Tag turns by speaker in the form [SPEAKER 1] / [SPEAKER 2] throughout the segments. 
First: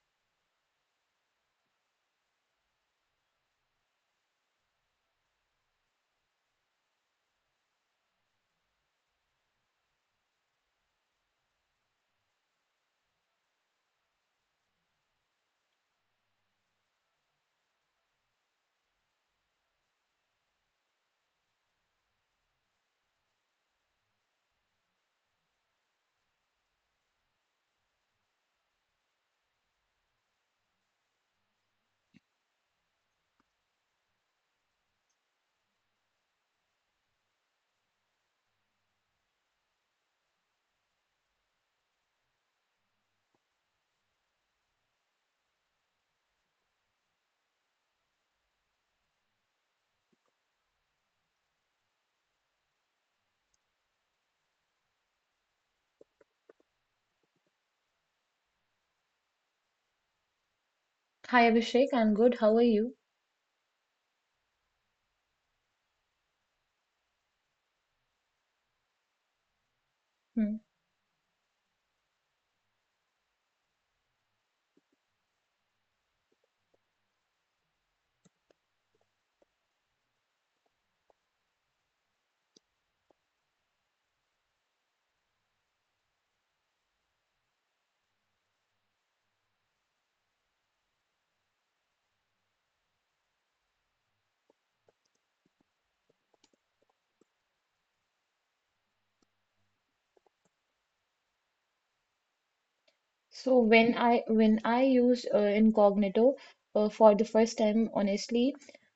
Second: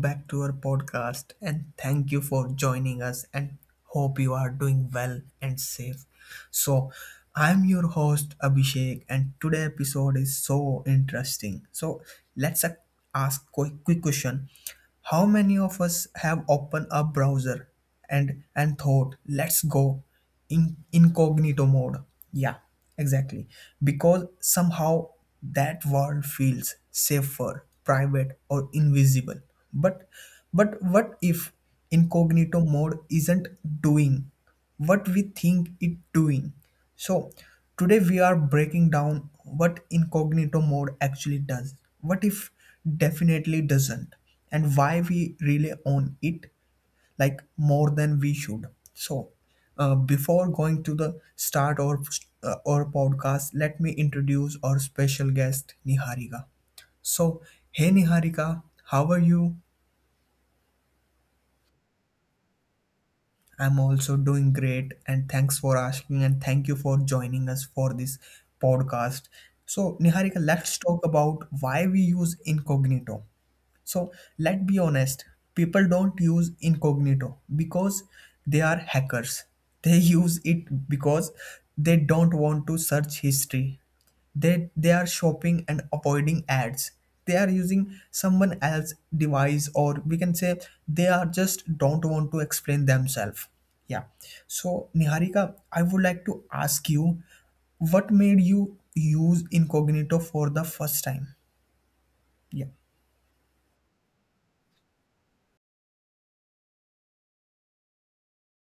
[SPEAKER 1] back to our podcast, and thank you for joining us. And hope you are doing well and safe. So, I'm your host Abhishek, and today episode is so interesting. So, let's ask quick question: How many of us have opened a browser and thought, "Let's go," in incognito mode. Yeah, exactly. Because somehow that world feels safer, private, or invisible. But but what if incognito mode isn't doing what we think it doing? So today we are breaking down what incognito mode actually does. What if definitely doesn't and why we rely on it like more than we should. So, before going to the start or our podcast, let me introduce our special guest Niharika. So, hey Niharika, how are you?
[SPEAKER 2] Hi Abhishek, I'm good. How are you?
[SPEAKER 1] I'm also doing great, and thanks for asking, and thank you for joining us for this podcast. So,
[SPEAKER 2] Hmm.
[SPEAKER 1] Niharika, let's talk about why we use incognito. So let's be honest, people don't use incognito because they are hackers. They use it because they don't want to search history. They are shopping and avoiding ads. They are using someone else's device, or we can say they are just don't want to explain themselves. Yeah. So Niharika, I would like to ask you what made you use incognito for the first time? Yeah.
[SPEAKER 2] So when I used Incognito for the first time, honestly,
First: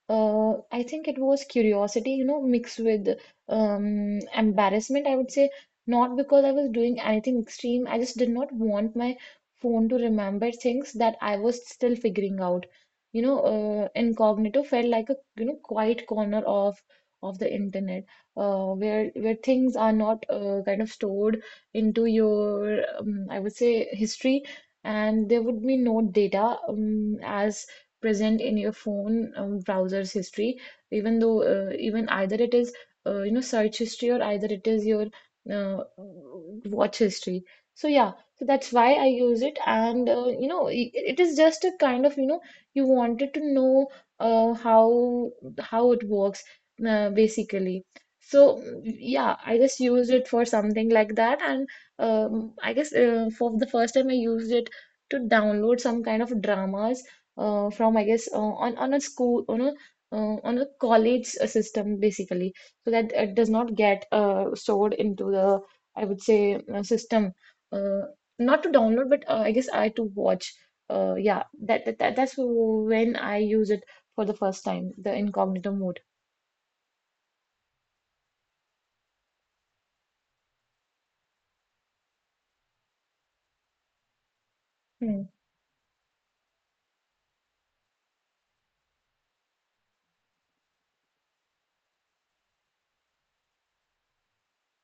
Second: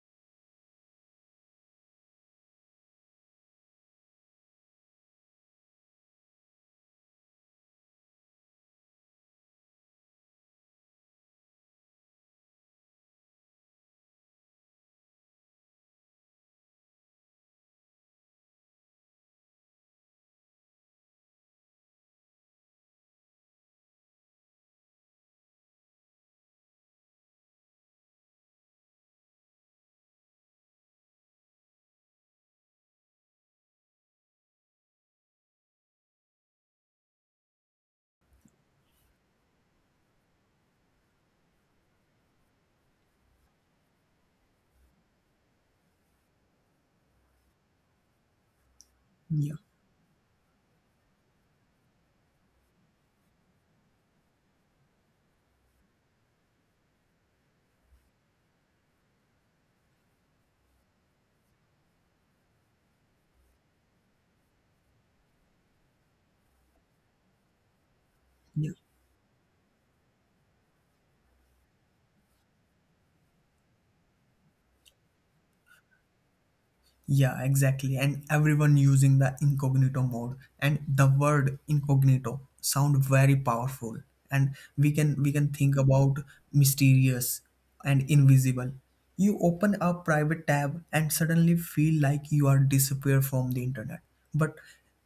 [SPEAKER 2] I think it was curiosity, you know, mixed with embarrassment. I would say not because I was doing anything extreme. I just did not want my phone to remember things that I was still figuring out. You know, Incognito felt like a you know quiet corner of the internet where things are not kind of stored into your, I would say, history, and there would be no data as present in your phone browser's history, even though even either it is you know search history or either it is your uh, watch history. So yeah, so that's why I use it, and you know it is just a kind of you know you wanted to know uh, how how it works basically. So yeah,
[SPEAKER 1] Yeah.
[SPEAKER 2] I just used it for something like that, and I guess for the first time I used it to download some kind of dramas from I guess on a school on a college system basically, so that it does not get stored into the I would say system. Uh, not to download, but I guess I to watch. Yeah, that's when I use it for the first time, the incognito mode.
[SPEAKER 1] Yeah, exactly. And everyone using the incognito mode, and the word incognito sound very powerful. And we can we
[SPEAKER 2] Hmm.
[SPEAKER 1] can think about mysterious and invisible. You open a private tab and suddenly feel like you are disappear from the internet. But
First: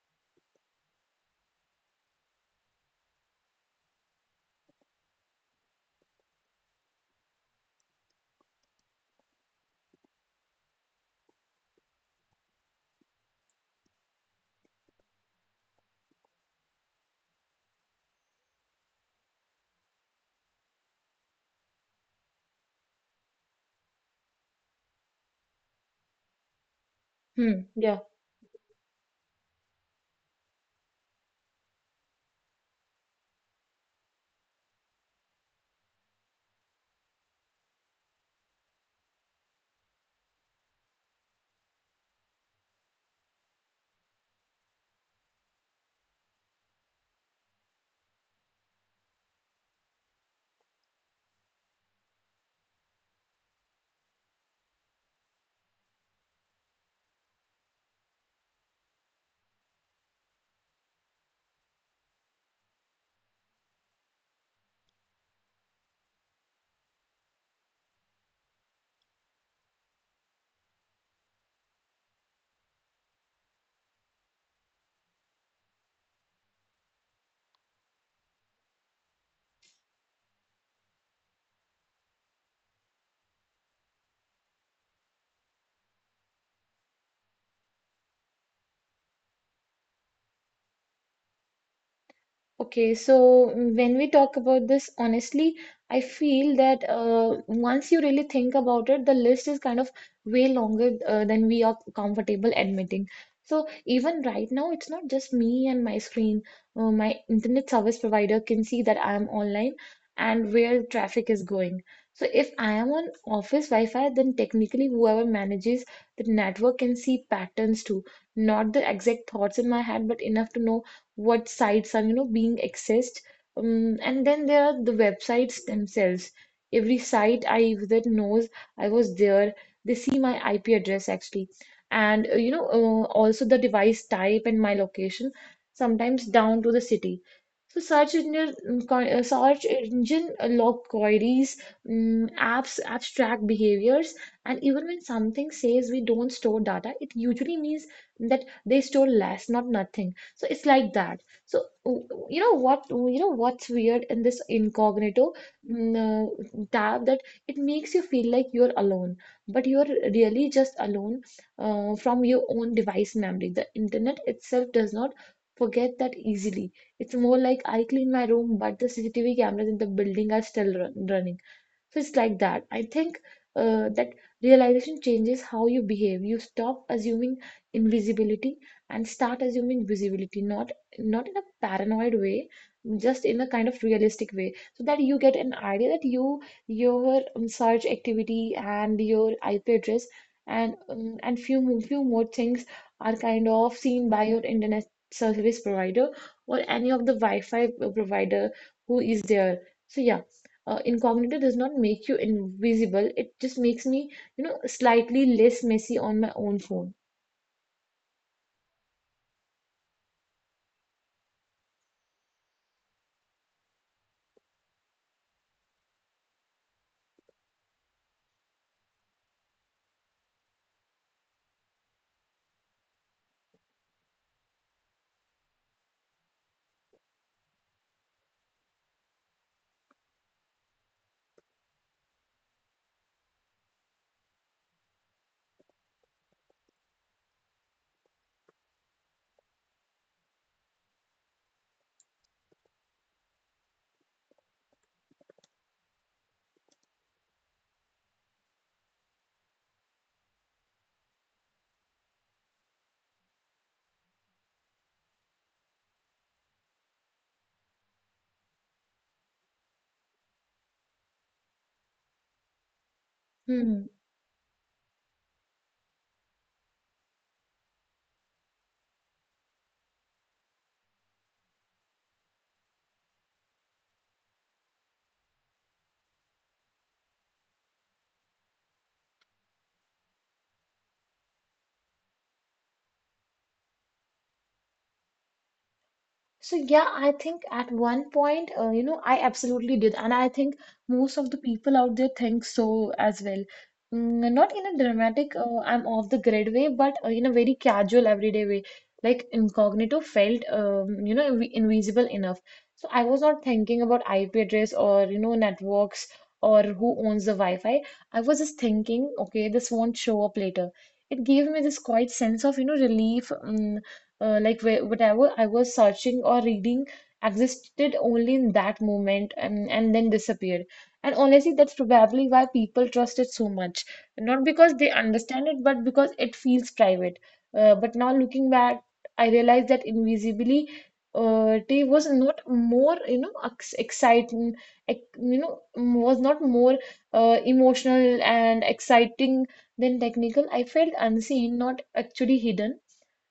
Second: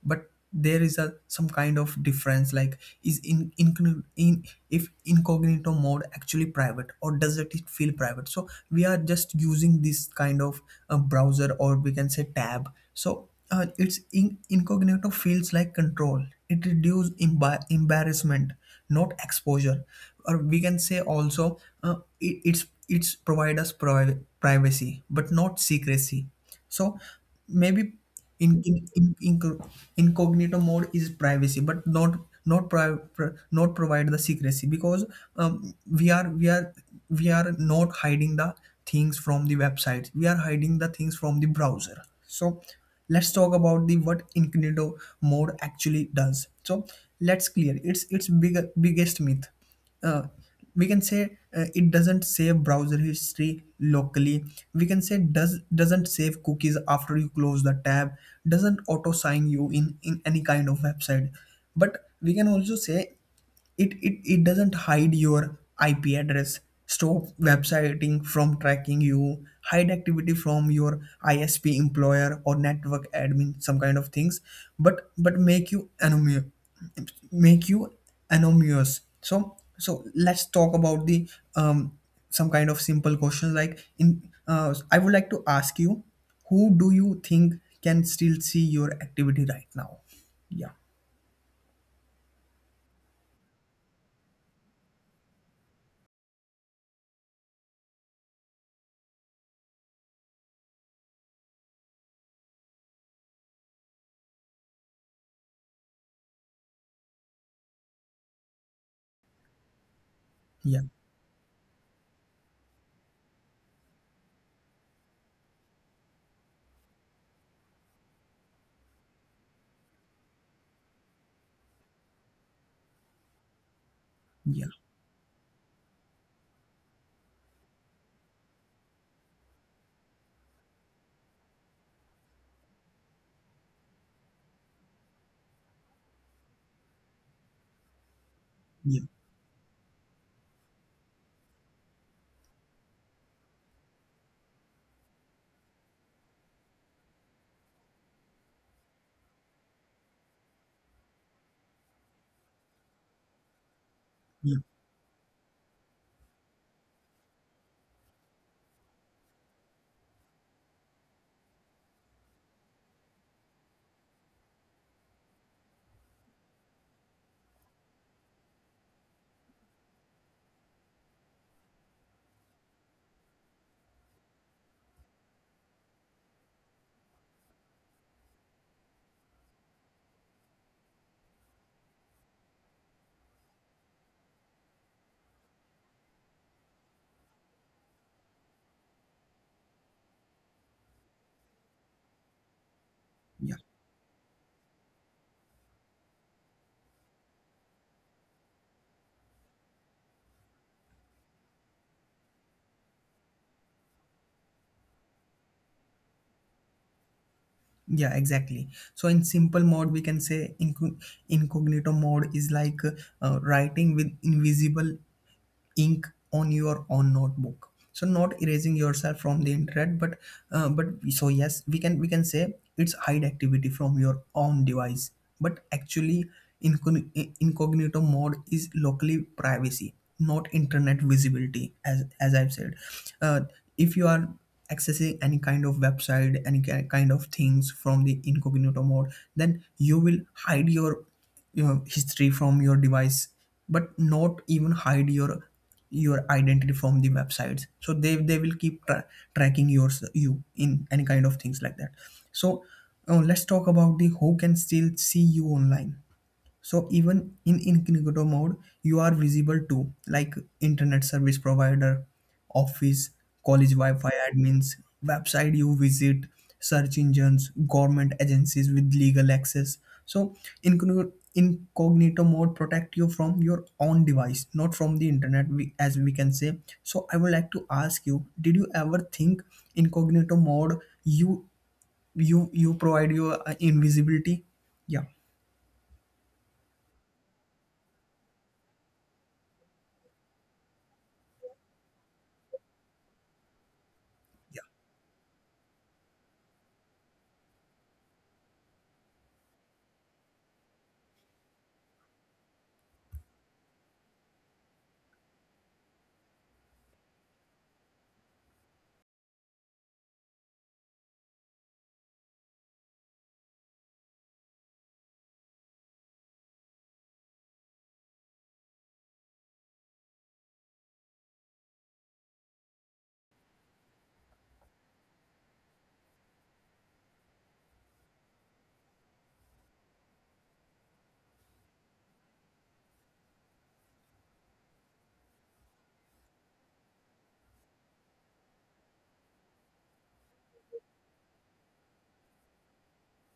[SPEAKER 1] but there is a some kind of difference like is in if incognito mode actually private, or does it feel private, so we are just using this kind of a browser, or we can say tab. So it's incognito feels like control. It reduce embarrassment, not exposure. Or we can say also it's provide us privacy, but not secrecy. So
[SPEAKER 2] Hmm.
[SPEAKER 1] maybe
[SPEAKER 2] Yeah.
[SPEAKER 1] in, in, in, inco- incognito mode is privacy, but not not pri- pr- not provide the secrecy. Because um, we are we are we are not hiding the things from the websites, we are hiding the things from the browser. So let's talk about the what incognito mode actually does. So let's clear it's biggest myth. uh, we can say it doesn't save browser history locally. We can say doesn't save cookies after you close the tab, doesn't auto sign you in any kind of website. But we can also say it doesn't hide your IP address, stop websiting from tracking you, hide activity from your ISP, employer or network admin, some kind of things. But make you anonymous, make you anonymous. So so let's talk about the um some kind of simple questions like in I would like to ask you, who do you think can still see your activity right now? Yeah.
[SPEAKER 2] Okay, so when we talk about this, honestly, I feel that once you really think about it, the list is kind of way longer than we are comfortable admitting. So even right now, it's not just me and my screen. My internet service provider can see that I'm online and
[SPEAKER 1] Yeah.
[SPEAKER 2] where traffic is going. So if I am on office Wi-Fi, then technically whoever manages the network can see patterns too. Not the exact thoughts in my head, but enough to know what sites are you know being accessed, and then
[SPEAKER 1] Yeah.
[SPEAKER 2] there are the websites themselves. Every site I visit knows I was there. They see my IP address actually, and you know also the device type and my location, sometimes down to the city. So
[SPEAKER 1] Yeah.
[SPEAKER 2] search engine log queries, apps abstract behaviors, and even when something says we don't store data it usually means that they store less, not nothing. So it's like that. So you know what's weird in this
[SPEAKER 1] Yeah.
[SPEAKER 2] incognito tab, that it makes you feel like you're alone, but you're really just alone from your own device memory. The internet itself does not forget that easily. It's more like I clean my room but the CCTV cameras in the building are still running. So it's like that. I think that realization changes how you behave. You stop assuming invisibility and start assuming visibility, not not in a paranoid way, just in a kind of realistic way, so that you get an idea that your search activity and your IP address and few more things are kind
[SPEAKER 1] Yeah.
[SPEAKER 2] of seen by your internet service provider or any of the Wi-Fi provider who is there. So yeah, incognito does not make you invisible. It just makes me, you know, slightly less messy on my own phone.
[SPEAKER 1] Yeah, exactly. So in simple mode, we can say incognito mode is like writing with invisible ink on your own notebook. So not erasing yourself from the internet, but so yes we can say it's hide activity from your own device. But actually incogn- incognito mode is locally privacy, not internet visibility, as I've said. uh, if you are accessing any kind of website, any kind of things from the incognito mode, then you will hide your history from your device, but not even hide your identity from the websites. So they will keep tracking yours you in any kind of things like that. So let's talk about the who can still see you online. So even in incognito mode, you are visible to like internet service provider, office, college
[SPEAKER 2] Hmm.
[SPEAKER 1] Wi-Fi admins, website you visit, search engines, government agencies with legal access. So incognito mode protect you from your own device, not from the internet, as we can say. So I would like to ask you, did you ever think incognito mode you you provide your invisibility? Yeah.
[SPEAKER 2] So yeah, I think at one point, you know, I absolutely did, and I think most of the people out there think so as well. Not in a dramatic, I'm off the grid way, but in a very casual, everyday way. Like incognito felt, you know, invisible enough. So I was not thinking about IP address or you know networks or who owns the Wi-Fi. I was just thinking, okay, this won't show up later. It gave me this quiet sense of you know relief. Like whatever I was searching or reading existed only in that moment, and then disappeared. And honestly, that's probably why people trust it so much. Not because they understand it, but because it feels private. But now looking back, I realized that invisibly tea was not more, you know, ex exciting, was not more emotional and exciting than technical. I felt unseen, not actually hidden.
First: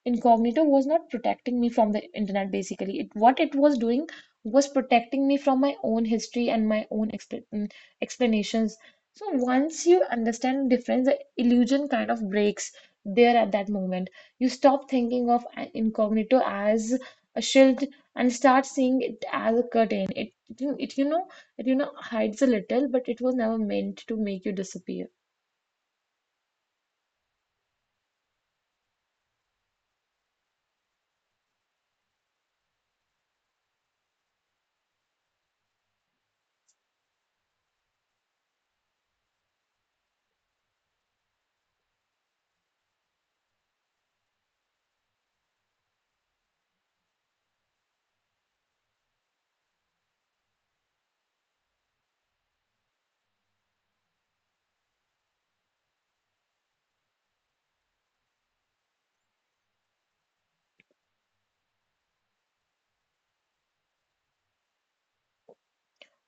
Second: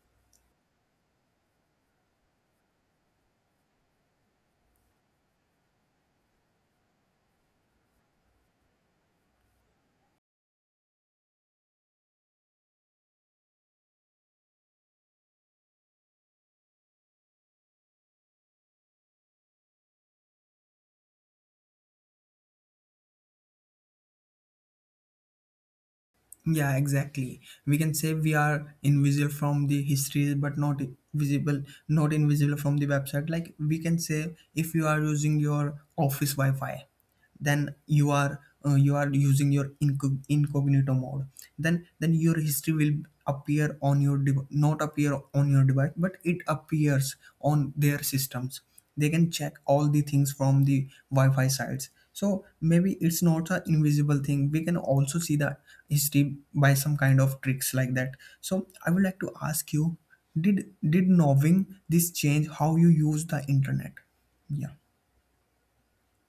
[SPEAKER 2] Incognito was not protecting me from the internet. Basically, it, what it was doing was protecting me from my own history and my own explanations. So once you understand the difference, the illusion kind of breaks there, at that moment. You stop thinking of an incognito as a shield and start seeing it as a curtain. It, it you know you know, hides a little, but it was never meant to make you disappear.
[SPEAKER 1] Yeah, exactly. We can say we are invisible from the history, but not visible, not invisible from the website. Like we can say if you are using your office Wi-Fi, then you are using your incognito mode, then your history will appear on your not appear on your device, but it appears on their systems. They can check all the things from the Wi-Fi sites. So maybe it's not an invisible thing. We can also see the history by some kind of tricks like that. So I would like to ask you, did knowing this change how you use the internet? Yeah.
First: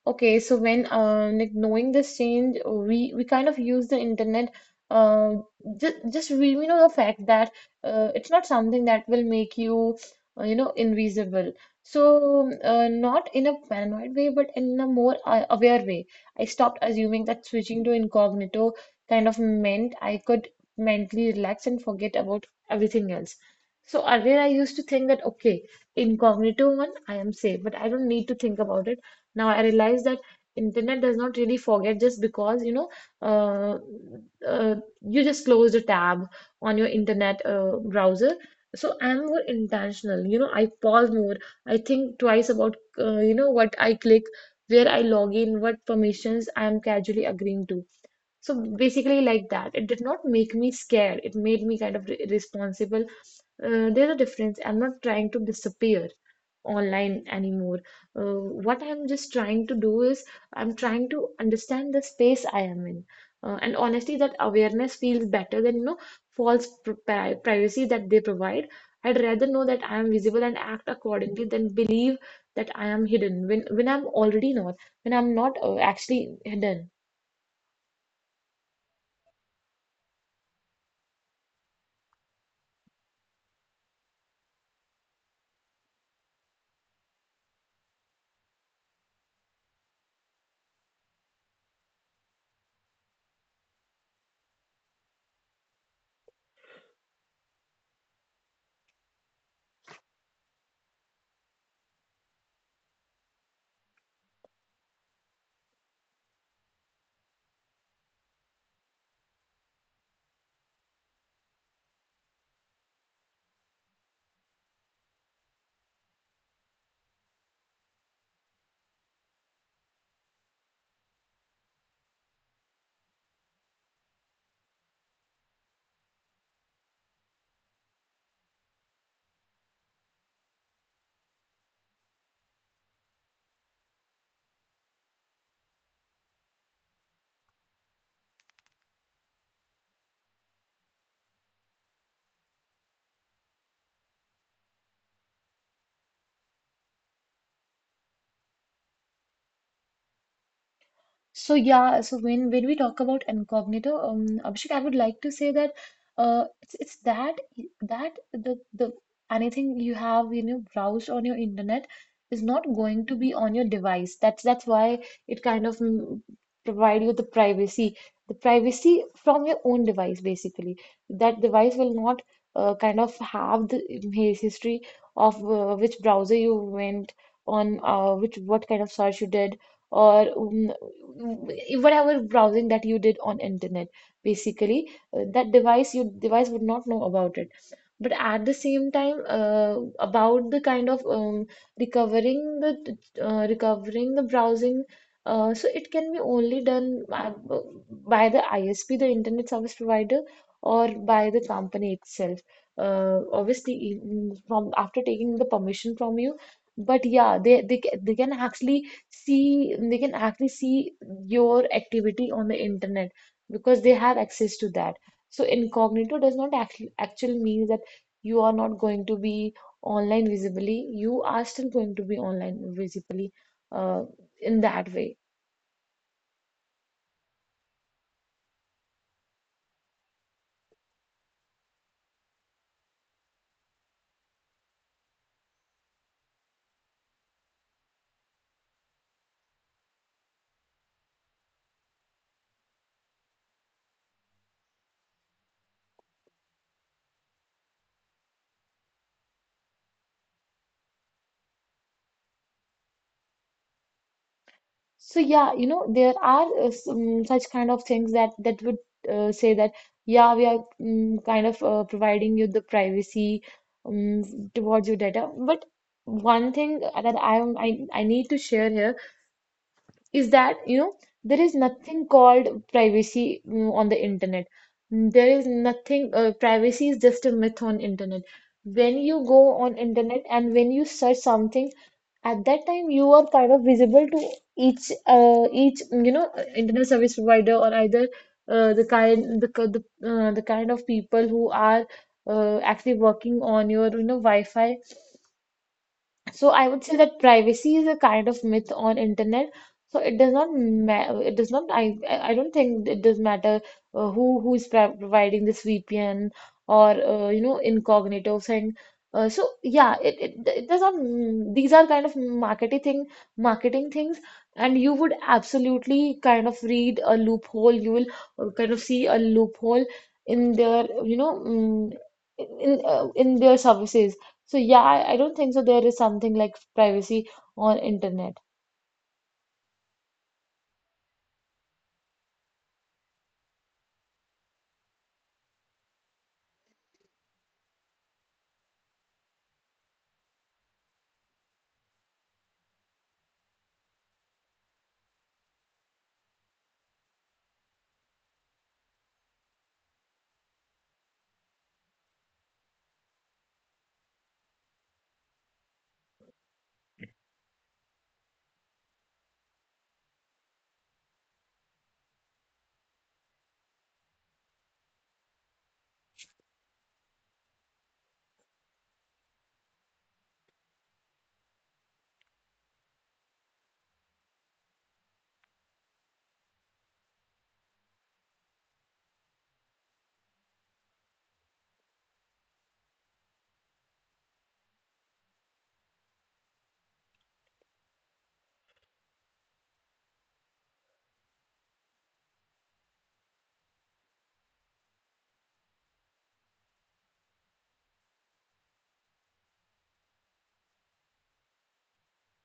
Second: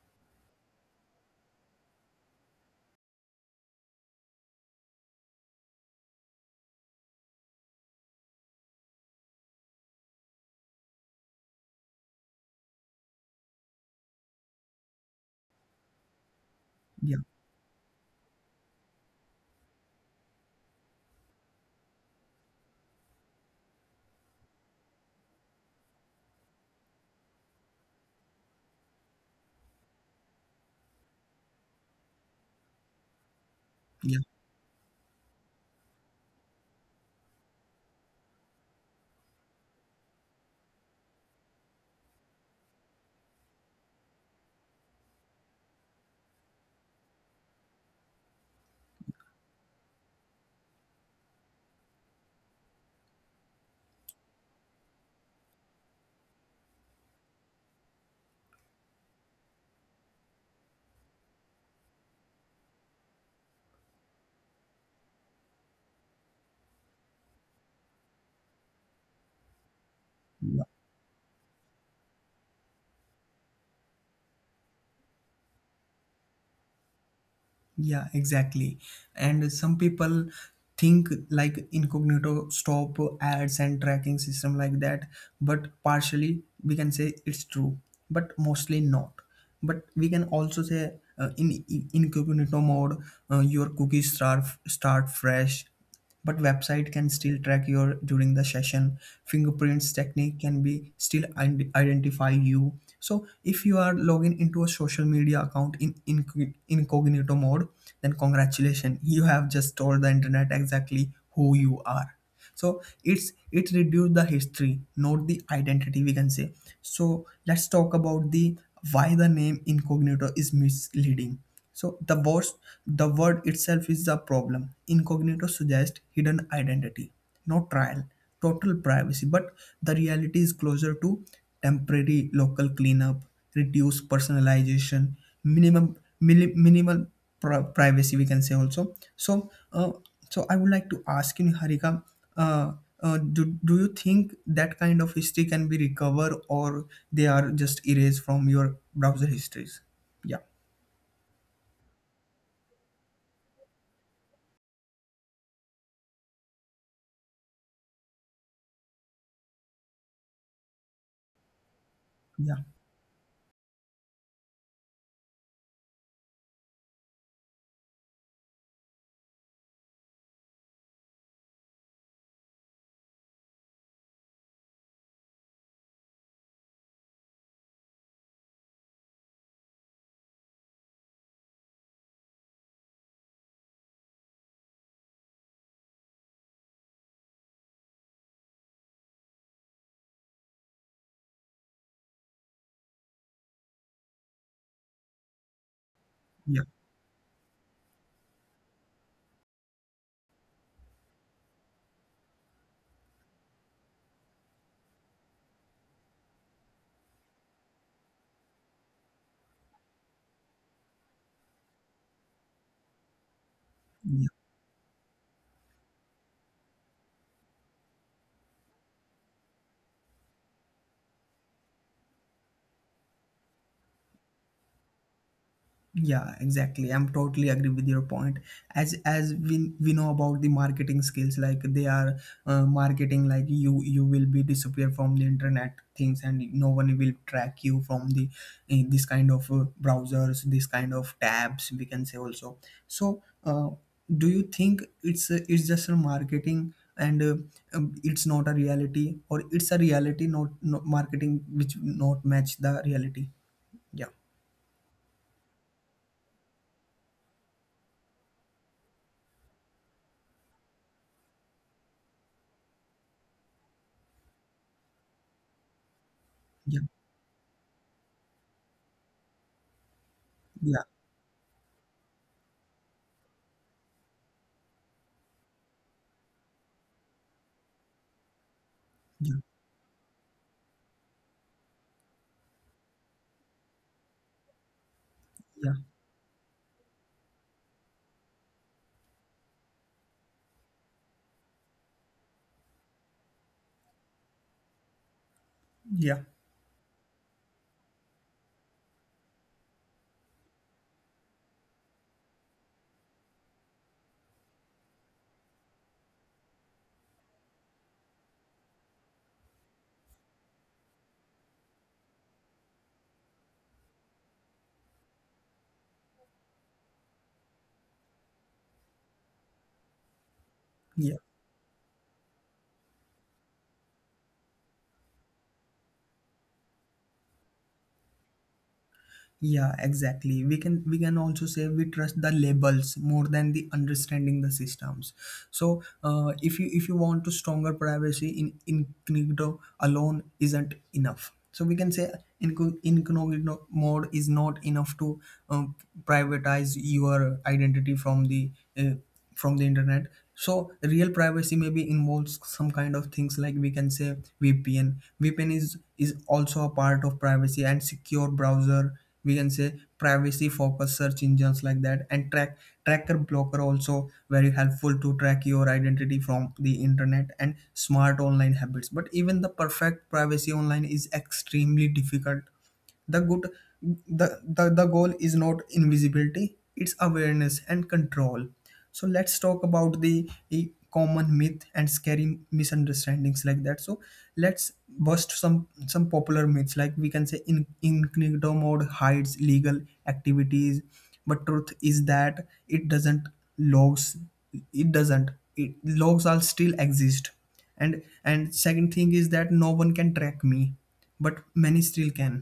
[SPEAKER 2] Okay, so when like knowing this change, we kind of use the internet uh, just we know the fact that it's not something that will make you you know invisible. So not in a paranoid way, but in a more aware way. I stopped
[SPEAKER 1] Yeah.
[SPEAKER 2] assuming that switching to incognito kind of meant I could mentally relax and forget about everything else. So earlier I used to think that okay, incognito one, I am safe, but I don't need to think about it. Now I realize that internet does not really forget just because you know uh,
[SPEAKER 1] Yeah.
[SPEAKER 2] uh, you just closed a tab on your internet browser. So I'm more intentional. You know, I pause more. I think twice about you know what I click, where I log in, what permissions I am casually agreeing to. So basically, like that, it did not make me scared. It made me kind of re responsible. There's a difference. I'm not trying to disappear online anymore. Uh, what I'm just trying to do is I'm trying to understand the space I am in. And honestly, that awareness feels better than, you know, false privacy that they provide. I'd rather know that I am visible and
[SPEAKER 1] Yeah.
[SPEAKER 2] act accordingly than believe that I am hidden when I'm already not, when I'm not actually hidden.
[SPEAKER 1] Yeah, exactly. And some people think like incognito stop ads and tracking system like that, but partially we can say it's true, but mostly not. But we can also say in incognito mode, your cookies start fresh, but website can still track your during the session. Fingerprints technique can be still identify you. So if you are logging into a social media account in incognito mode, then congratulations, you have just told the internet exactly who you are. So it's it reduced the history, not the identity, we can say. So let's talk about the why the name incognito is misleading. So the word itself is the problem. Incognito suggests hidden identity, no trial, total privacy, but the reality is closer to temporary local cleanup, reduced personalization, minimum minimal privacy. We can say also. So, so I would like to ask you, Harika, uh, do you think that kind of history can be recovered, or they are just erased from your browser histories? Yeah.
[SPEAKER 2] So yeah, so when we talk about incognito, Abhishek, I would like to say that it's that the anything you have you know browsed on your internet is
[SPEAKER 1] Yeah.
[SPEAKER 2] not going to be on your device. That's why it kind of provide you the privacy from your own device basically. That device will not kind of have the history of which browser you went on, which what kind of search you did or whatever browsing that you did on internet basically. That device, your device, would not know about it, but at the same time about the kind of recovering the browsing so it can be
[SPEAKER 1] Yeah.
[SPEAKER 2] only done by the ISP, the internet service provider, or by the company itself, obviously even from after taking the permission from you. But yeah, they can actually see, they can actually see your activity on the internet because they have
[SPEAKER 1] Yeah.
[SPEAKER 2] access to that. So incognito does not actually actually mean that you are not going to be online visibly. You are still going to be online visibly uh, in that way.
[SPEAKER 1] Yeah, exactly. I'm totally agree with your point. As we know about the marketing skills, like they are marketing, like you will be disappear from the internet things, and no one will track you from the this kind of browsers, this kind of tabs. We can say also. So, do you think it's just a marketing? And it's not a reality, or it's a reality, not marketing which not match the reality? Yeah.
[SPEAKER 2] So yeah, you know, there are some such kind of things that that would say that yeah, we are kind of providing you the privacy towards your data. But one
[SPEAKER 1] Yeah.
[SPEAKER 2] thing that I am I need to share here is that you
[SPEAKER 1] Yeah.
[SPEAKER 2] know there is nothing called privacy on the internet. There is nothing. Privacy is just a myth on internet. When you go on internet and when you search something, at that time you are kind of visible to
[SPEAKER 1] Yeah.
[SPEAKER 2] each you know internet service provider or either the kind the ki- the kind of people who are actually working on your you know Wi-Fi.
[SPEAKER 1] Yeah,
[SPEAKER 2] So I would say that privacy is a kind of myth on internet. So it does not, I don't think it does matter who is pri providing this VPN or you know incognito thing. So yeah, it does not. These are kind of marketing thing, marketing things, and you would absolutely kind of read a loophole. You will kind of see a loophole in their you
[SPEAKER 1] yeah.
[SPEAKER 2] know in their services. So yeah, I don't think so there is something like privacy on internet.
[SPEAKER 1] Yeah, exactly. We can also say we trust the labels more than the understanding the systems. So, if you want to stronger privacy in incognito alone isn't enough. So we can say incognito mode is not enough to um, privatize your identity uh, from the internet. So real privacy maybe involves some kind of things like we can say VPN. VPN is also a part of privacy, and secure browser we can say, privacy focused search engines like that, and tracker blocker also very helpful to track your identity from the internet, and smart online habits. But even the perfect privacy online is extremely difficult. The good the goal is not invisibility, it's awareness and control. So let's talk about the common myth and scary misunderstandings like that. So let's bust some popular myths. Like we can say in incognito mode hides legal activities, but truth is that it doesn't logs it doesn't it logs all still exist. And second thing is that no one can track me, but many still can.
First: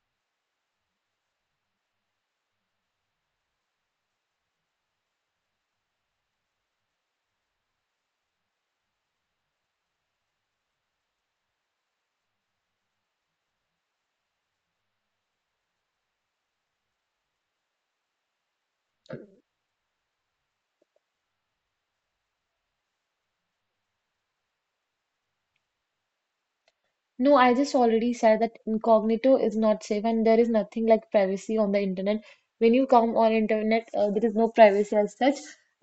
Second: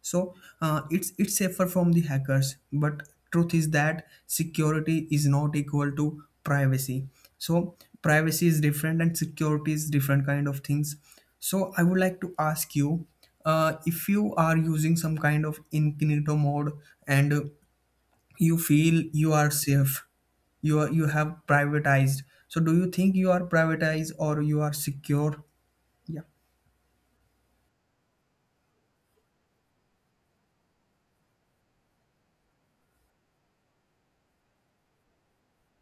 [SPEAKER 1] So it's safer from the hackers, but truth is that security is not equal to privacy. So privacy is different and security is different kind of things. So I would like to ask you, if you are using some kind of incognito mode, and you feel you are safe, you have privatized. So do you think you are privatized or you are secure? Yeah.
[SPEAKER 2] No, I just already said that incognito is not safe and there is nothing like privacy on the internet. When you come on internet, there is no privacy as such.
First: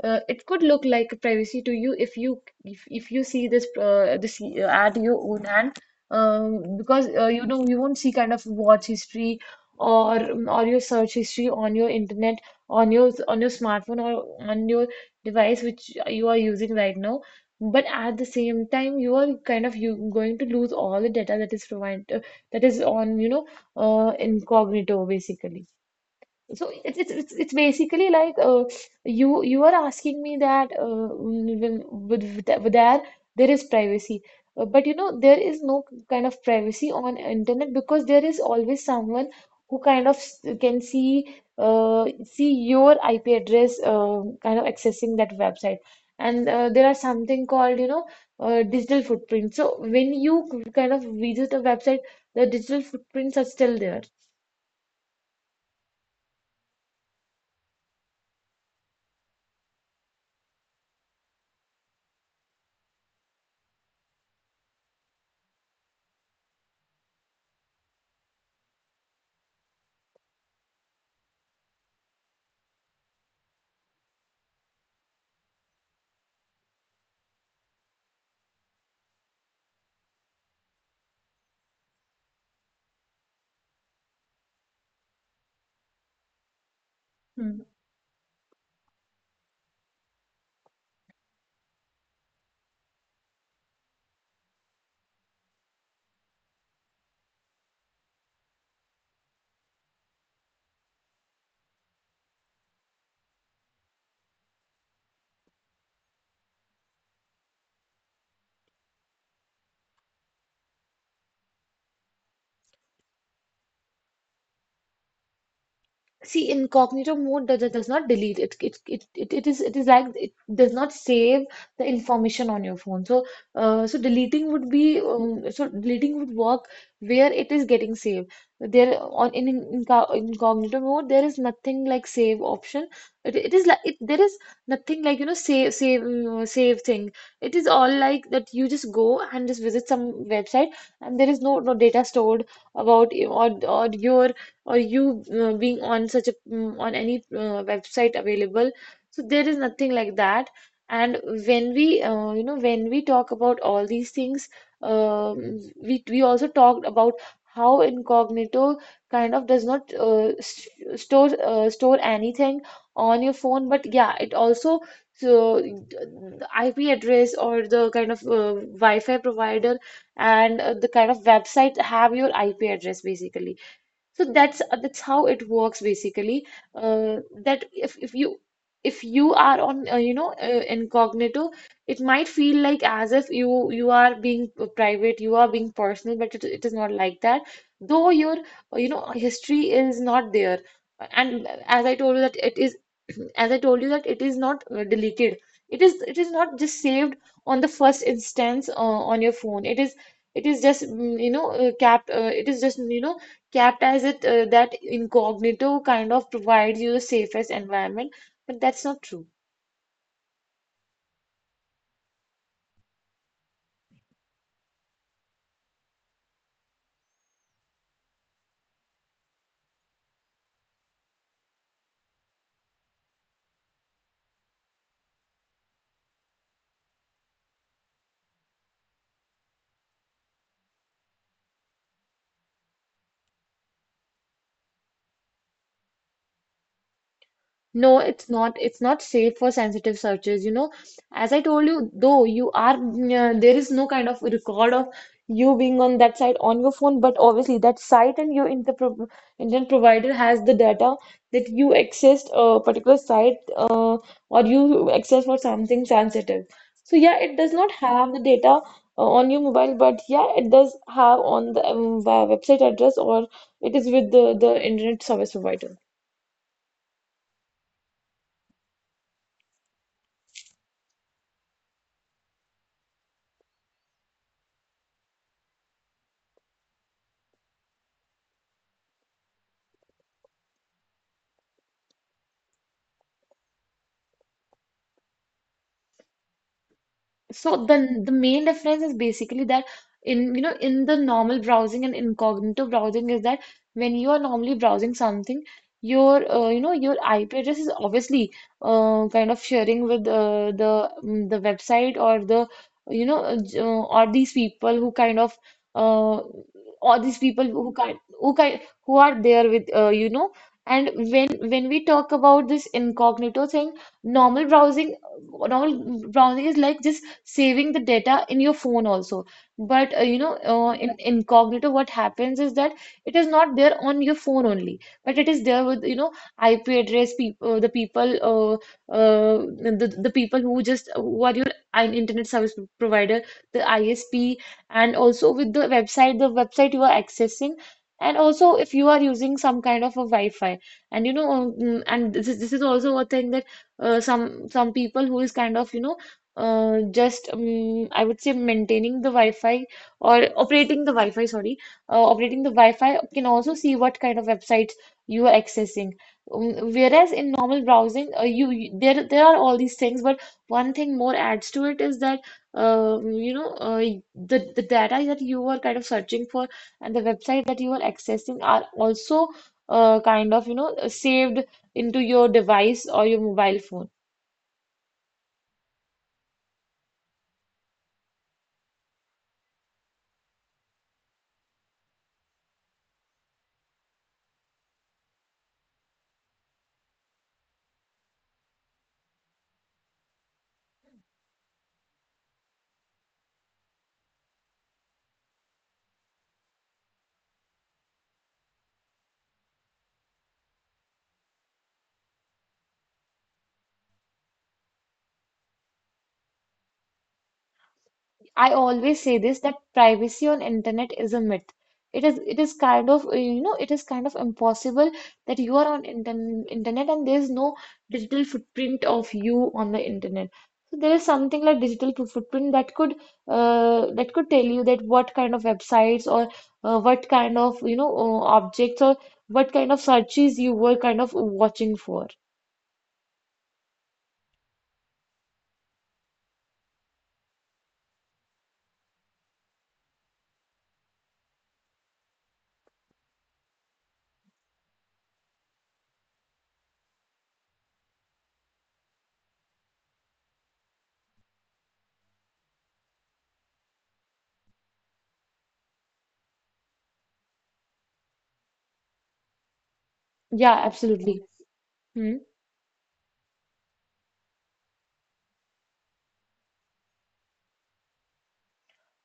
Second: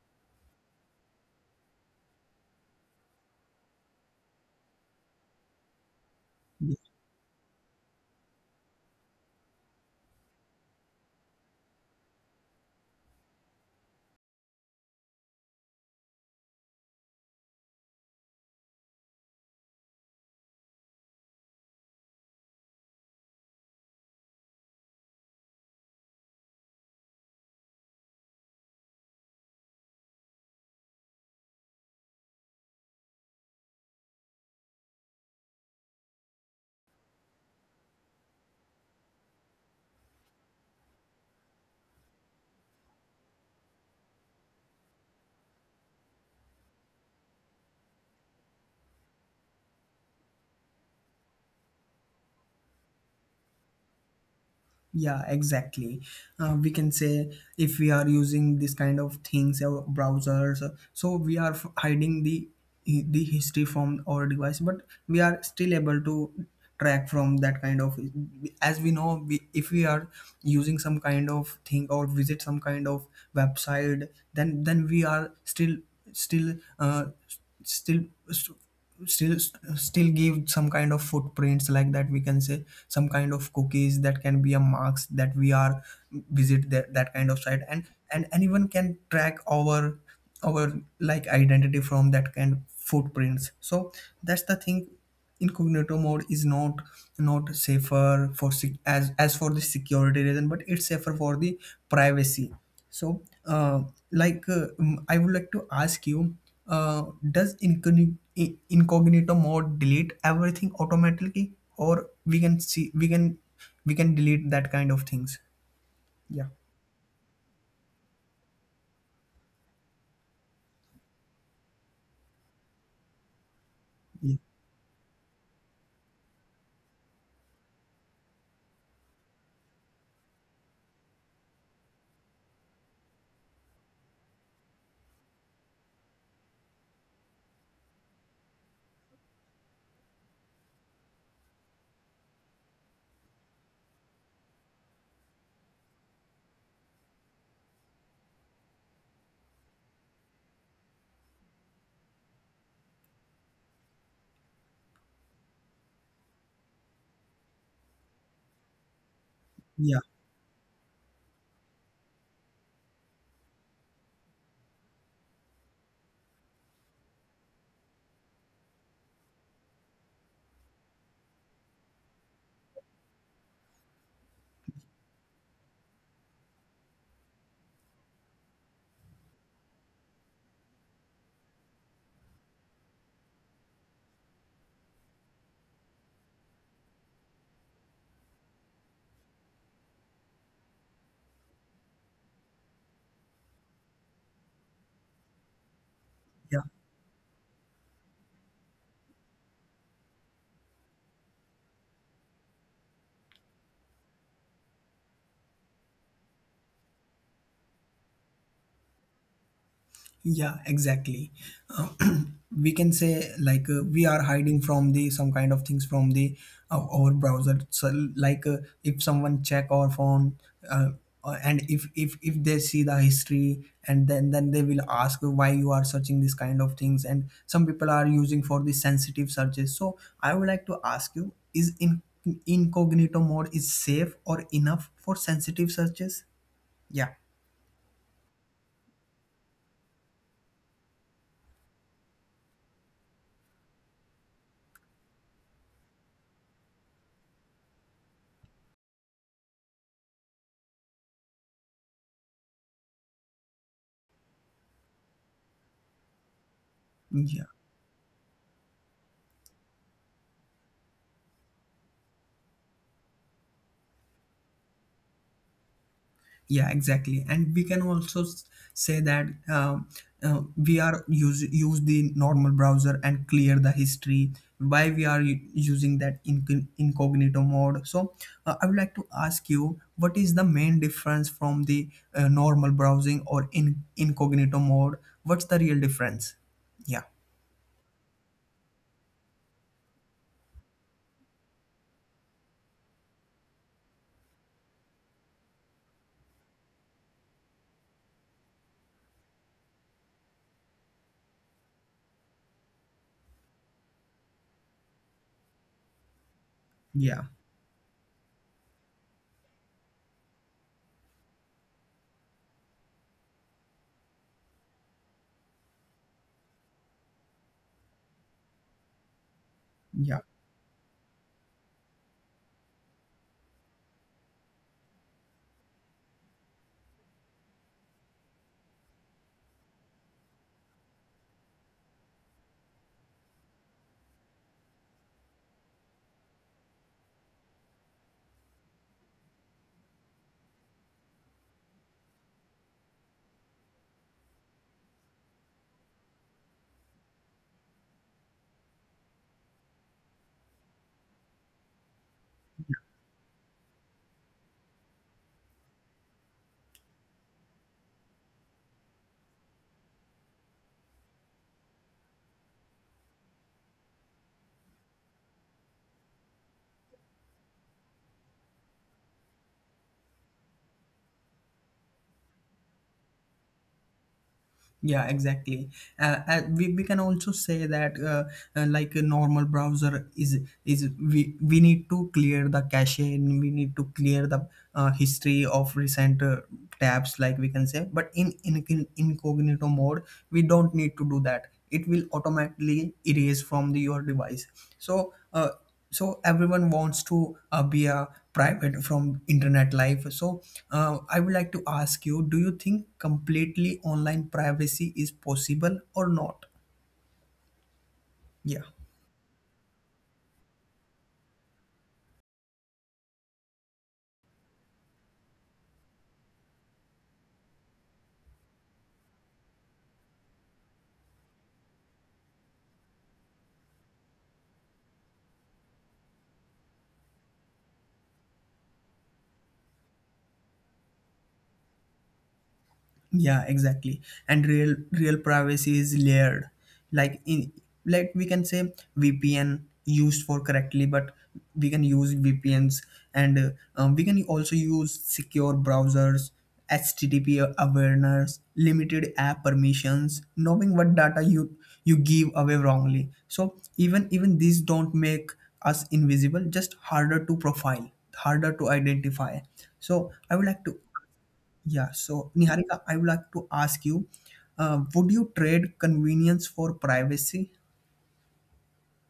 [SPEAKER 2] It could look like privacy to you if you see this at your own hand, because you know you won't see kind of watch history or or your search history on your internet on your smartphone or on your device which you are using right now. But at the same time, you are kind of you going to lose all the data that is provided, that is on, incognito basically. So it's basically like, you are asking me that with that there is privacy, but you know there is no kind of privacy on internet, because there is always someone who kind of can see, see your IP address, kind of accessing that website. And there are something called, you know, digital footprint. So when you kind of visit a website, the digital footprints are still there.
[SPEAKER 1] Yeah, exactly. We can say if we are using this kind of things, our browsers, so we are hiding the history from our device, but we are still able to track from that kind of. As we know, if we are using some kind of thing or visit some kind of website, then we are still uh, still still still give some kind of footprints like that. We can say some kind of cookies that can be a marks that we are visit that kind of site, and anyone can track our like identity from that kind of footprints. So that's the thing, incognito mode is not safer for as for the security reason, but it's safer for the privacy. So I would like to ask you, uh, does incogni- incognito mode delete everything automatically, or we can see, we can delete that kind of things? Yeah,
[SPEAKER 2] See, incognito mode does not delete it. It is like it does not save the information on your phone. So so
[SPEAKER 1] yeah,
[SPEAKER 2] deleting would be so deleting would work where it is getting saved. There on incognito mode there is nothing like save option. It is like it there is nothing like, you know, save thing. It is all like that you just go and just visit some website, and there is no no data stored about you or your or you being on such a on any website available. So there is nothing like that. And when we, you know, when we talk about all these things, we also talked about how incognito kind of does not, st store, store anything on your phone. But yeah, it also, so the IP address or the kind of, Wi-Fi provider, and the kind of website have your IP address basically. So that's how it works basically. Uh, that if you are on, incognito, it might feel like as if you are being private, you are being personal, but it is not like that. Though your, you know, history is not there, and as I told you that it is as I told you that it is not deleted. It is
[SPEAKER 1] yeah.
[SPEAKER 2] not just saved on the first instance on your phone. It is just you know, capped. It is just, you know, kept as it that incognito kind of provides you the safest environment, but that's not true.
[SPEAKER 1] Yeah, exactly. Uh, we can say like we are hiding from the some kind of things from the our browser. So like if someone check our phone, uh, and if they see the history, and then they will ask, why you are searching this kind of things? And some people are using for the sensitive searches. So I would like to ask you, is in incognito mode is safe or enough for sensitive searches? Yeah.
[SPEAKER 2] No, it's not. It's not safe for sensitive searches. You know, as I told you, though you are, there is no kind of record of you being on that site on your phone, but obviously that site and your internet provider has the data that you accessed a particular site, or you access for something sensitive. So yeah, it
[SPEAKER 1] Yeah.
[SPEAKER 2] does not have the data, on your mobile, but yeah, it does have on the, website address, or it is with the internet service provider.
[SPEAKER 1] Yeah, exactly. And we can also say that we are use the normal browser and clear the history. Why we are using that incognito mode? So I would like to ask you, what is the main difference from the normal browsing or in incognito mode? What's the real difference? Yeah,
[SPEAKER 2] So the main difference is basically that in, you know, in the normal browsing and incognito browsing is that when you are normally browsing something, your, your IP address is obviously kind of sharing with, the website, or the, or these people who kind of, uh, or
[SPEAKER 1] yeah,
[SPEAKER 2] these people who kind who kind who are there with, and when we talk about this incognito thing. Normal browsing, normal browsing is like just saving the data in your phone also. But
[SPEAKER 1] yeah.
[SPEAKER 2] in incognito, what happens is that it is not there on your phone only, but it is there with, you know, IP address, people, uh, uh, the people who just who are your an internet service provider, the ISP, and also with the website you are accessing. And also, if you are using some kind of a Wi-Fi, and you know, and this is also a thing that, some people who is kind of, you know, just I would say maintaining the Wi-Fi, or operating the Wi-Fi, sorry, operating the Wi-Fi can also see what kind of websites you are accessing. Whereas in normal browsing, you there there are all these things, but one thing more adds to it is that, the data that you are kind of searching for, and the website that you are accessing, are also, kind of, you know, saved into your device or your mobile phone.
[SPEAKER 1] Yeah, exactly. We can also say that like a normal browser is we need to clear the cache, and we need to clear the history of recent tabs, like we can say. But incognito mode we don't need to do that, it will automatically erase from the, your device. So so everyone wants to be a private from internet life. So I would like to ask you, do you think completely online privacy is possible or not?
[SPEAKER 2] I
[SPEAKER 1] Yeah.
[SPEAKER 2] always say this, that privacy on internet is a myth. It is kind of, you know, it is kind of impossible that you are on internet and there is no digital footprint of you on the internet. So there is something like footprint that could, that could tell you that what kind of websites, or, what kind of, objects, or what kind of searches you were kind of watching for.
[SPEAKER 1] Yeah, exactly. And real privacy is layered, like in, like we can say, VPN used for correctly, but we can use VPNs, and we can also use secure browsers, http awareness, limited app permissions, knowing what data you give away wrongly. So even these don't make us invisible, just harder to profile, harder to identify. So I would
[SPEAKER 2] Yeah,
[SPEAKER 1] like to,
[SPEAKER 2] absolutely.
[SPEAKER 1] yeah, so Niharika, I would like to ask you, would you trade convenience for privacy?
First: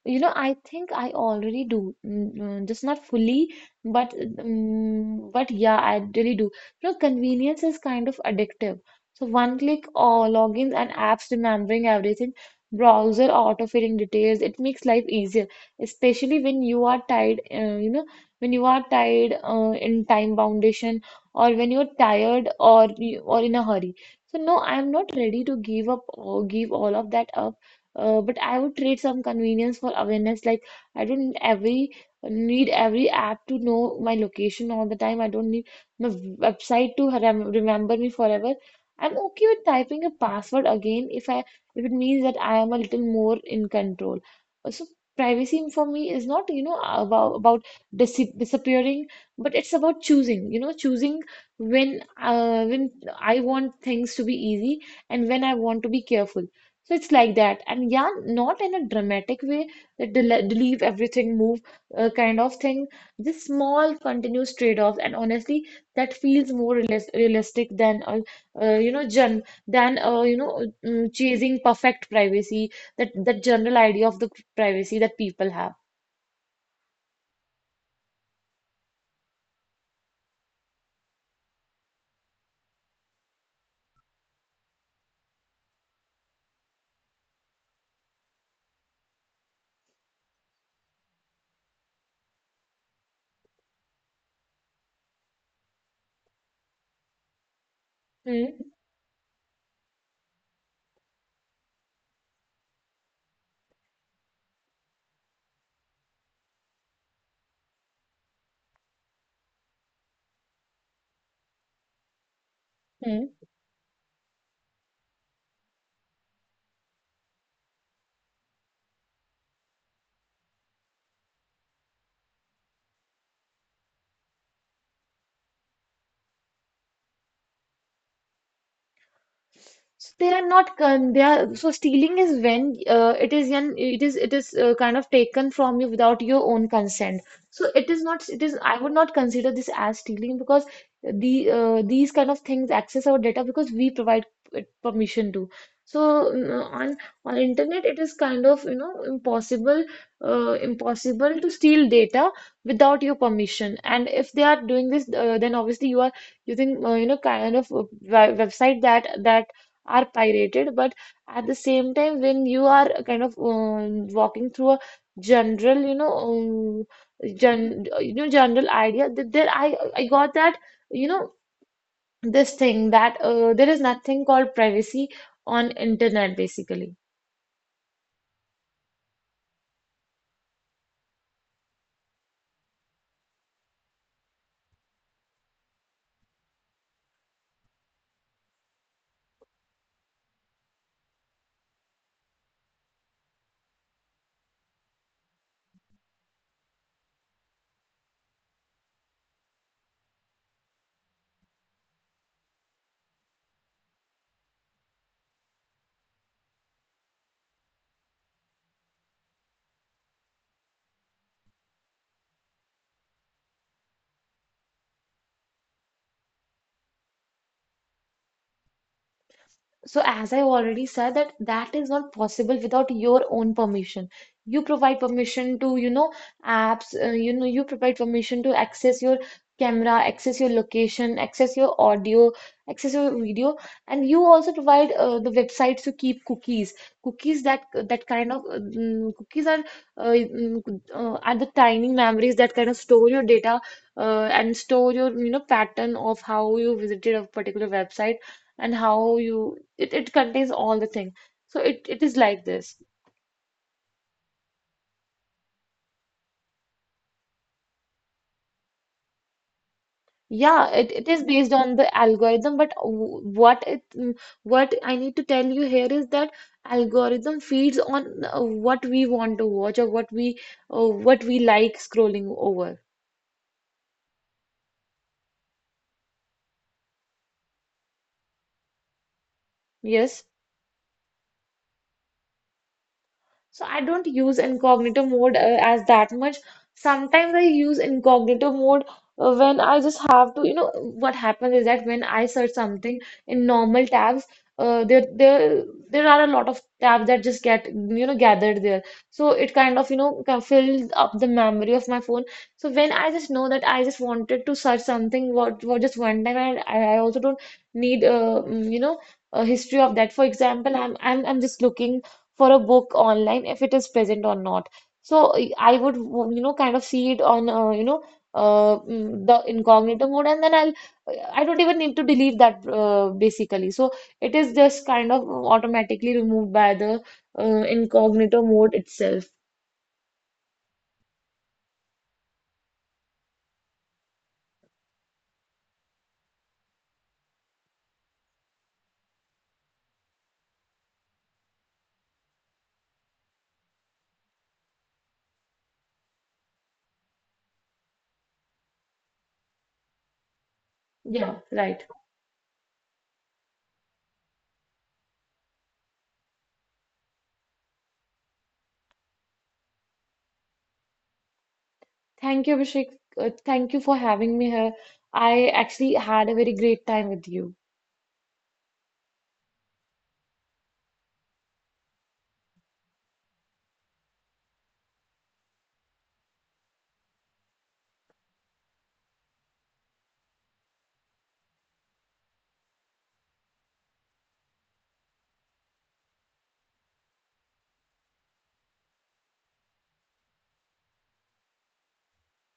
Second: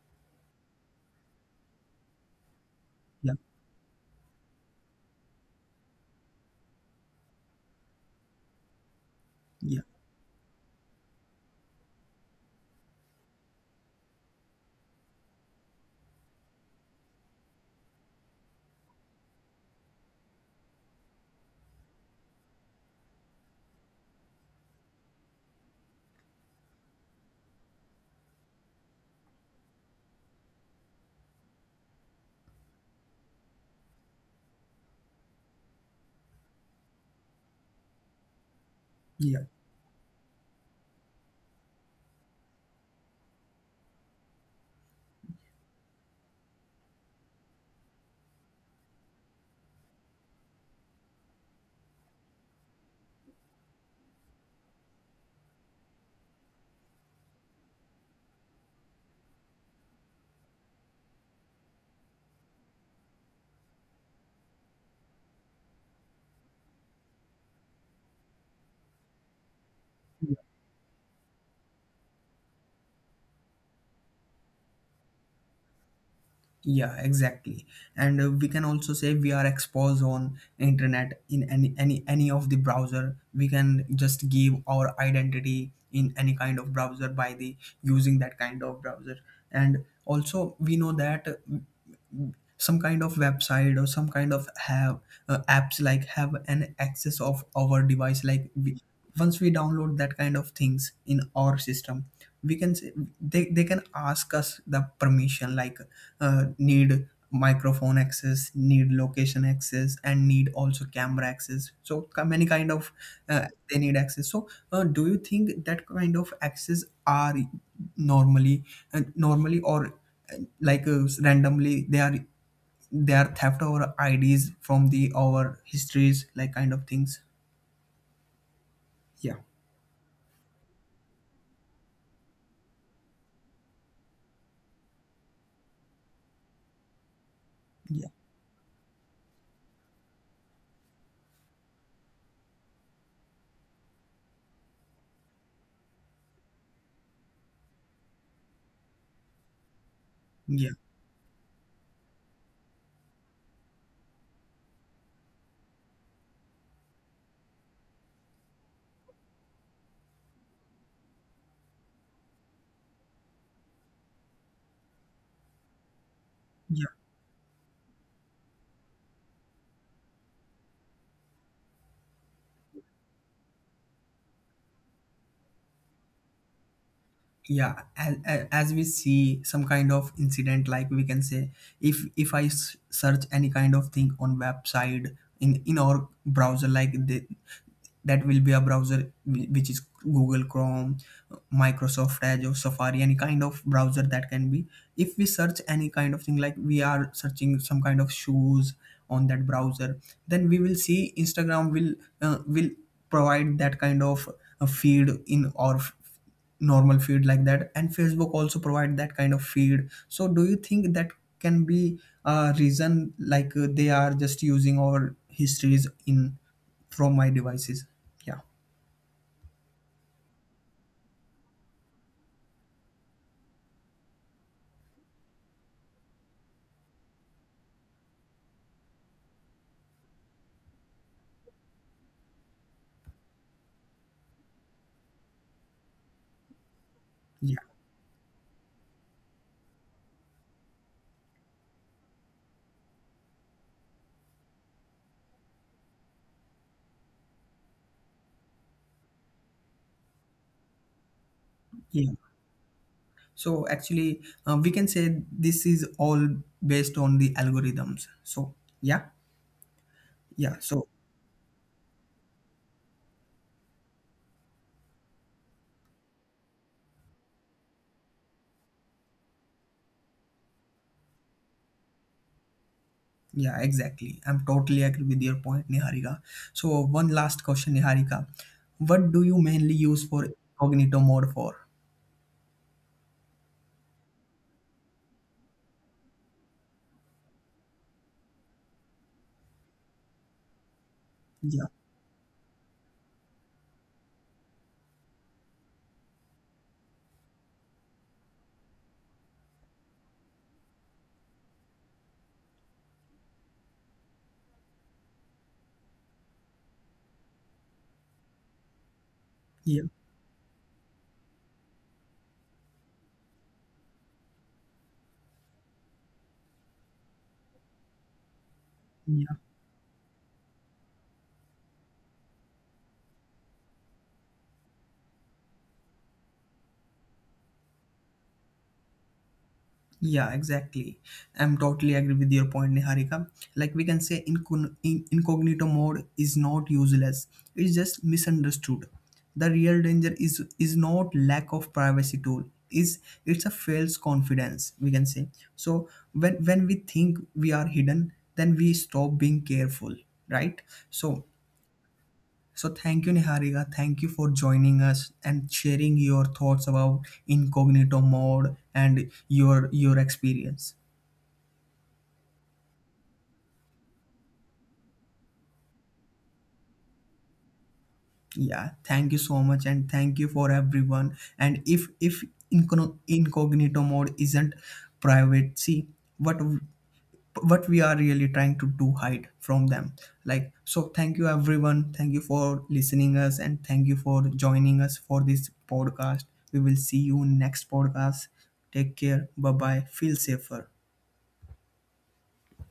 [SPEAKER 2] You know, I think I already do. Just not
[SPEAKER 1] Yeah,
[SPEAKER 2] fully, but but yeah, I really do. You know, convenience is kind of addictive. So one
[SPEAKER 1] yeah,
[SPEAKER 2] click or logins, and apps remembering everything, browser auto-filling details, it makes life easier, especially when you are tied, you know, when you are tied in time foundation, or when you're tired, or or in a hurry. So no, I'm not ready to give up or give all of that up. But I would trade some convenience for awareness. Like, I don't every need every app to know my location all the time. I don't need my website to remember me forever. I'm
[SPEAKER 1] yeah.
[SPEAKER 2] okay with typing a password again if it means that I am a little more in control. So privacy for me is not, you know, about disappearing, but it's about choosing, you know, choosing when, when I want things to be easy, and when I want to be careful. So it's like that. And yeah, not in a dramatic way that del leave everything, move, kind of thing. Just small continuous trade-offs. And honestly, that feels more realistic than, you know, gen than, chasing perfect privacy, that general idea of the privacy that people have.
[SPEAKER 1] Yeah, exactly. And we can also say, we are exposed on internet in any of the browser. We can just give our identity in any kind of browser by the using that kind of browser. And also we know that some kind of website or some kind of have apps like have an access of our device, like
[SPEAKER 2] Hmm.
[SPEAKER 1] we, once we download that kind of things in our system, we can say, they can ask us the permission like need microphone access, need location access, and need also camera access. So many kind of
[SPEAKER 2] Hmm.
[SPEAKER 1] they need access. So do you think that kind of access are normally, normally, or randomly they are, they are theft our ids from the our histories like kind of things? Yeah,
[SPEAKER 2] So they are not con they are so stealing is when, it is an it is kind of taken from you without your own consent. So it is
[SPEAKER 1] yeah,
[SPEAKER 2] not it is I would not consider this as stealing, because the, these kind of things access our data because we provide it permission to. So mm, on on internet it is kind of, you know, impossible,
[SPEAKER 1] yeah.
[SPEAKER 2] impossible to steal data without your permission. And if they are doing this, then obviously you are using, kind of a website that that are pirated. But at the same time, when you are kind of, walking through a general, you know, gen you know, general idea, that there I got that, you know, this thing that, there is nothing called privacy on internet basically.
[SPEAKER 1] Yeah, as we see some kind of incident, like we can say, if search any kind of thing on website in our browser, like that will be a browser which is Google Chrome, Microsoft Edge, or Safari, any kind of browser that can be. If we search any kind of thing, like we are searching some kind of shoes on that browser, then we will see Instagram will uh, will provide that kind of a feed in our normal feed like that, and Facebook also provide that kind of feed. So do you think that can be a reason like they are just using our histories in from my devices? Yeah,
[SPEAKER 2] So, as I already said, that that is not possible without your own permission. You provide permission to, you know, apps, you know, you provide permission to access your camera, access your location, access your audio, access your video, and you also provide, the websites to keep cookies. Cookies
[SPEAKER 1] yeah,
[SPEAKER 2] that that kind of, cookies are, are the tiny memories that kind of store your data, and store your, you know, pattern of how you visited a particular website, and how you it, it contains all the thing. So it
[SPEAKER 1] yeah.
[SPEAKER 2] is like this.
[SPEAKER 1] So actually we can say this is all based on the algorithms. So yeah, yeah.
[SPEAKER 2] Yeah,
[SPEAKER 1] So
[SPEAKER 2] it is based on the algorithm. But what it what I need to tell you here is that algorithm feeds on, what we want to watch, or what we, what we like scrolling over.
[SPEAKER 1] yeah, exactly, I'm totally agree with your point, Niharika. So one last question, Niharika, what do you mainly use for
[SPEAKER 2] Yes.
[SPEAKER 1] incognito mode for?
[SPEAKER 2] So I don't use incognito mode as that much. Sometimes I use incognito mode when I just have to, you know. What happens is
[SPEAKER 1] Yeah,
[SPEAKER 2] that when I search something in normal tabs, uh, there there there are a lot of tabs that just get, you know, gathered there. So it kind of, you know, fills up the memory of my phone. So when I just know that I just wanted to search something what for just one time, and I also don't need, you know, a history
[SPEAKER 1] yeah,
[SPEAKER 2] of that. For example, I'm just looking for a book online, if it is present or not. So I would, you know, kind of see it on, the
[SPEAKER 1] yeah.
[SPEAKER 2] incognito mode, and then I'll, I don't even need to delete that basically. So it is just kind of automatically removed by the incognito mode itself.
[SPEAKER 1] Yeah, exactly. I'm totally agree with your point, Niharika. Like we can say, incognito mode is not useless. It's just misunderstood. The real danger is not lack of privacy tool. Is, it's a false confidence, we can say. So when we think we are hidden, then we stop being careful, right? So
[SPEAKER 2] Yeah, right.
[SPEAKER 1] so thank you, Niharika. Thank you for joining us and sharing your thoughts about incognito mode and your experience.
[SPEAKER 2] Thank you, Abhishek. Thank you for having me here. I actually had a very great time with you.
[SPEAKER 1] Yeah, thank you so much. And thank you for everyone. And if incogn- incognito mode isn't privacy, what what we are really trying to do, hide from them. Like so thank you, everyone. Thank you for listening us, and thank you for joining us for this podcast. We will see you next podcast. Take care, bye bye feel safer.